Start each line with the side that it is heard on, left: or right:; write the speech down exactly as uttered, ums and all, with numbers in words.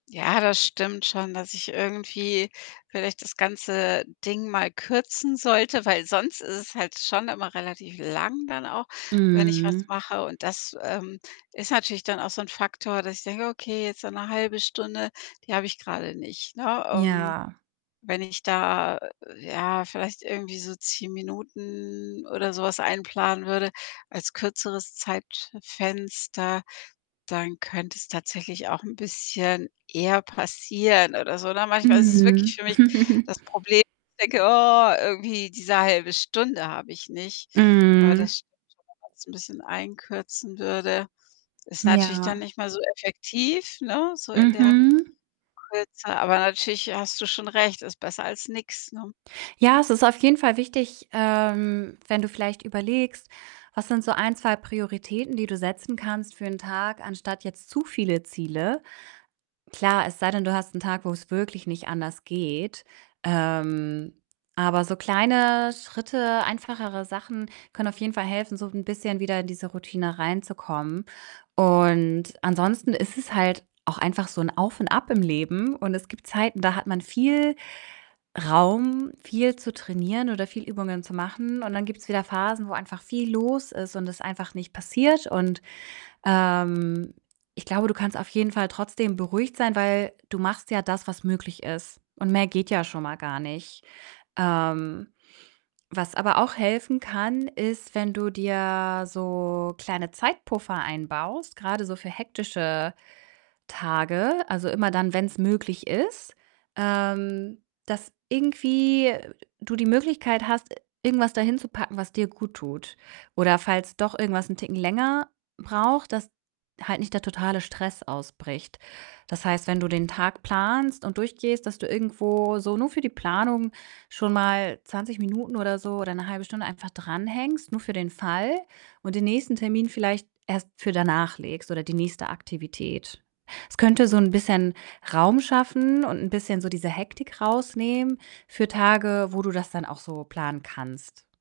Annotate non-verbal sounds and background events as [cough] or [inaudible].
left: Ja, das stimmt schon, dass ich irgendwie vielleicht das ganze Ding mal kürzen sollte, weil sonst ist es halt schon immer relativ lang dann auch, wenn ich was
right: Mhm.
left: mache und das, ähm, ist natürlich dann auch so 'n Faktor, dass ich denke: „Okay, jetzt so 'ne halbe Stunde, die habe ich grade nicht“, ne, ähm,
right: Ja.
left: wenn ich da, ja, vielleicht irgendwie so zehn Minuten oder so was einplanen würde als kürzeres Zeitfenster, dann könnte es tatsächlich auch 'n bisschen eher passieren oder so, ne, manchmal ist es
right: Mhm.
left: wirklich für mich
right: [chuckles]
left: das Problem, dass ich denke: „Oh, irgendwie diese halbe Stunde habe ich nicht.“ Aber
right: Mhm.
left: das stimmt schon, wenn man's 'n bisschen einkürzen würde. Ist
right: Hm,
left: natürlich dann
right: ja.
left: nicht mehr so effektiv, ne, so in der
right: Mhm.
left: Kürze, aber natürlich hast du schon recht, ist besser als nix, ne?
right: Ja, es ist auf jeden Fall wichtig, ähm, wenn du vielleicht überlegst, was sind so ein, zwei Prioritäten, die du setzen kannst für 'n Tag, anstatt jetzt zu viele Ziele. Klar, es sei denn, du hast 'n Tag, wo's wirklich nicht anders geht. Ähm, aber so kleine Schritte, einfachere Sachen können auf jeden Fall helfen, so 'n bisschen wieder in diese Routine reinzukommen und ansonsten ist es halt auch einfach so 'n Auf und Ab im Leben und es gibt Zeiten, da hat man viel Raum, viel zu trainieren oder viel Übungen zu machen, und dann gibt's wieder Phasen, wo einfach viel los ist und es einfach nicht passiert und, ähm, ich glaube, du kannst auf jeden Fall trotzdem beruhigt sein, weil du machst ja das, was möglich ist, und mehr geht ja schon mal gar nicht. Ähm, was aber auch helfen kann, ist, wenn du dir so kleine Zeitpuffer einbaust, grade so für hektische Tage, also immer dann, wenn's möglich ist, ähm, dass irgendwie du die Möglichkeit hast, irgendwas da hinzupacken, was dir guttut. Oder falls doch irgendwas 'n Ticken länger braucht, dass halt nicht der totale Stress ausbricht. Das heißt, wenn du den Tag planst und durchgehst, dass du irgendwo so nur für die Planung schon mal zwanzig Minuten oder so oder 'ne halbe Stunde einfach dran hängst, nur für den Fall, und den nächsten Termin vielleicht erst für danach legst oder die nächste Aktivität. Es könnte so 'n bisschen Raum schaffen und 'n bisschen so diese Hektik rausnehmen für Tage, wo du das dann auch so planen kannst.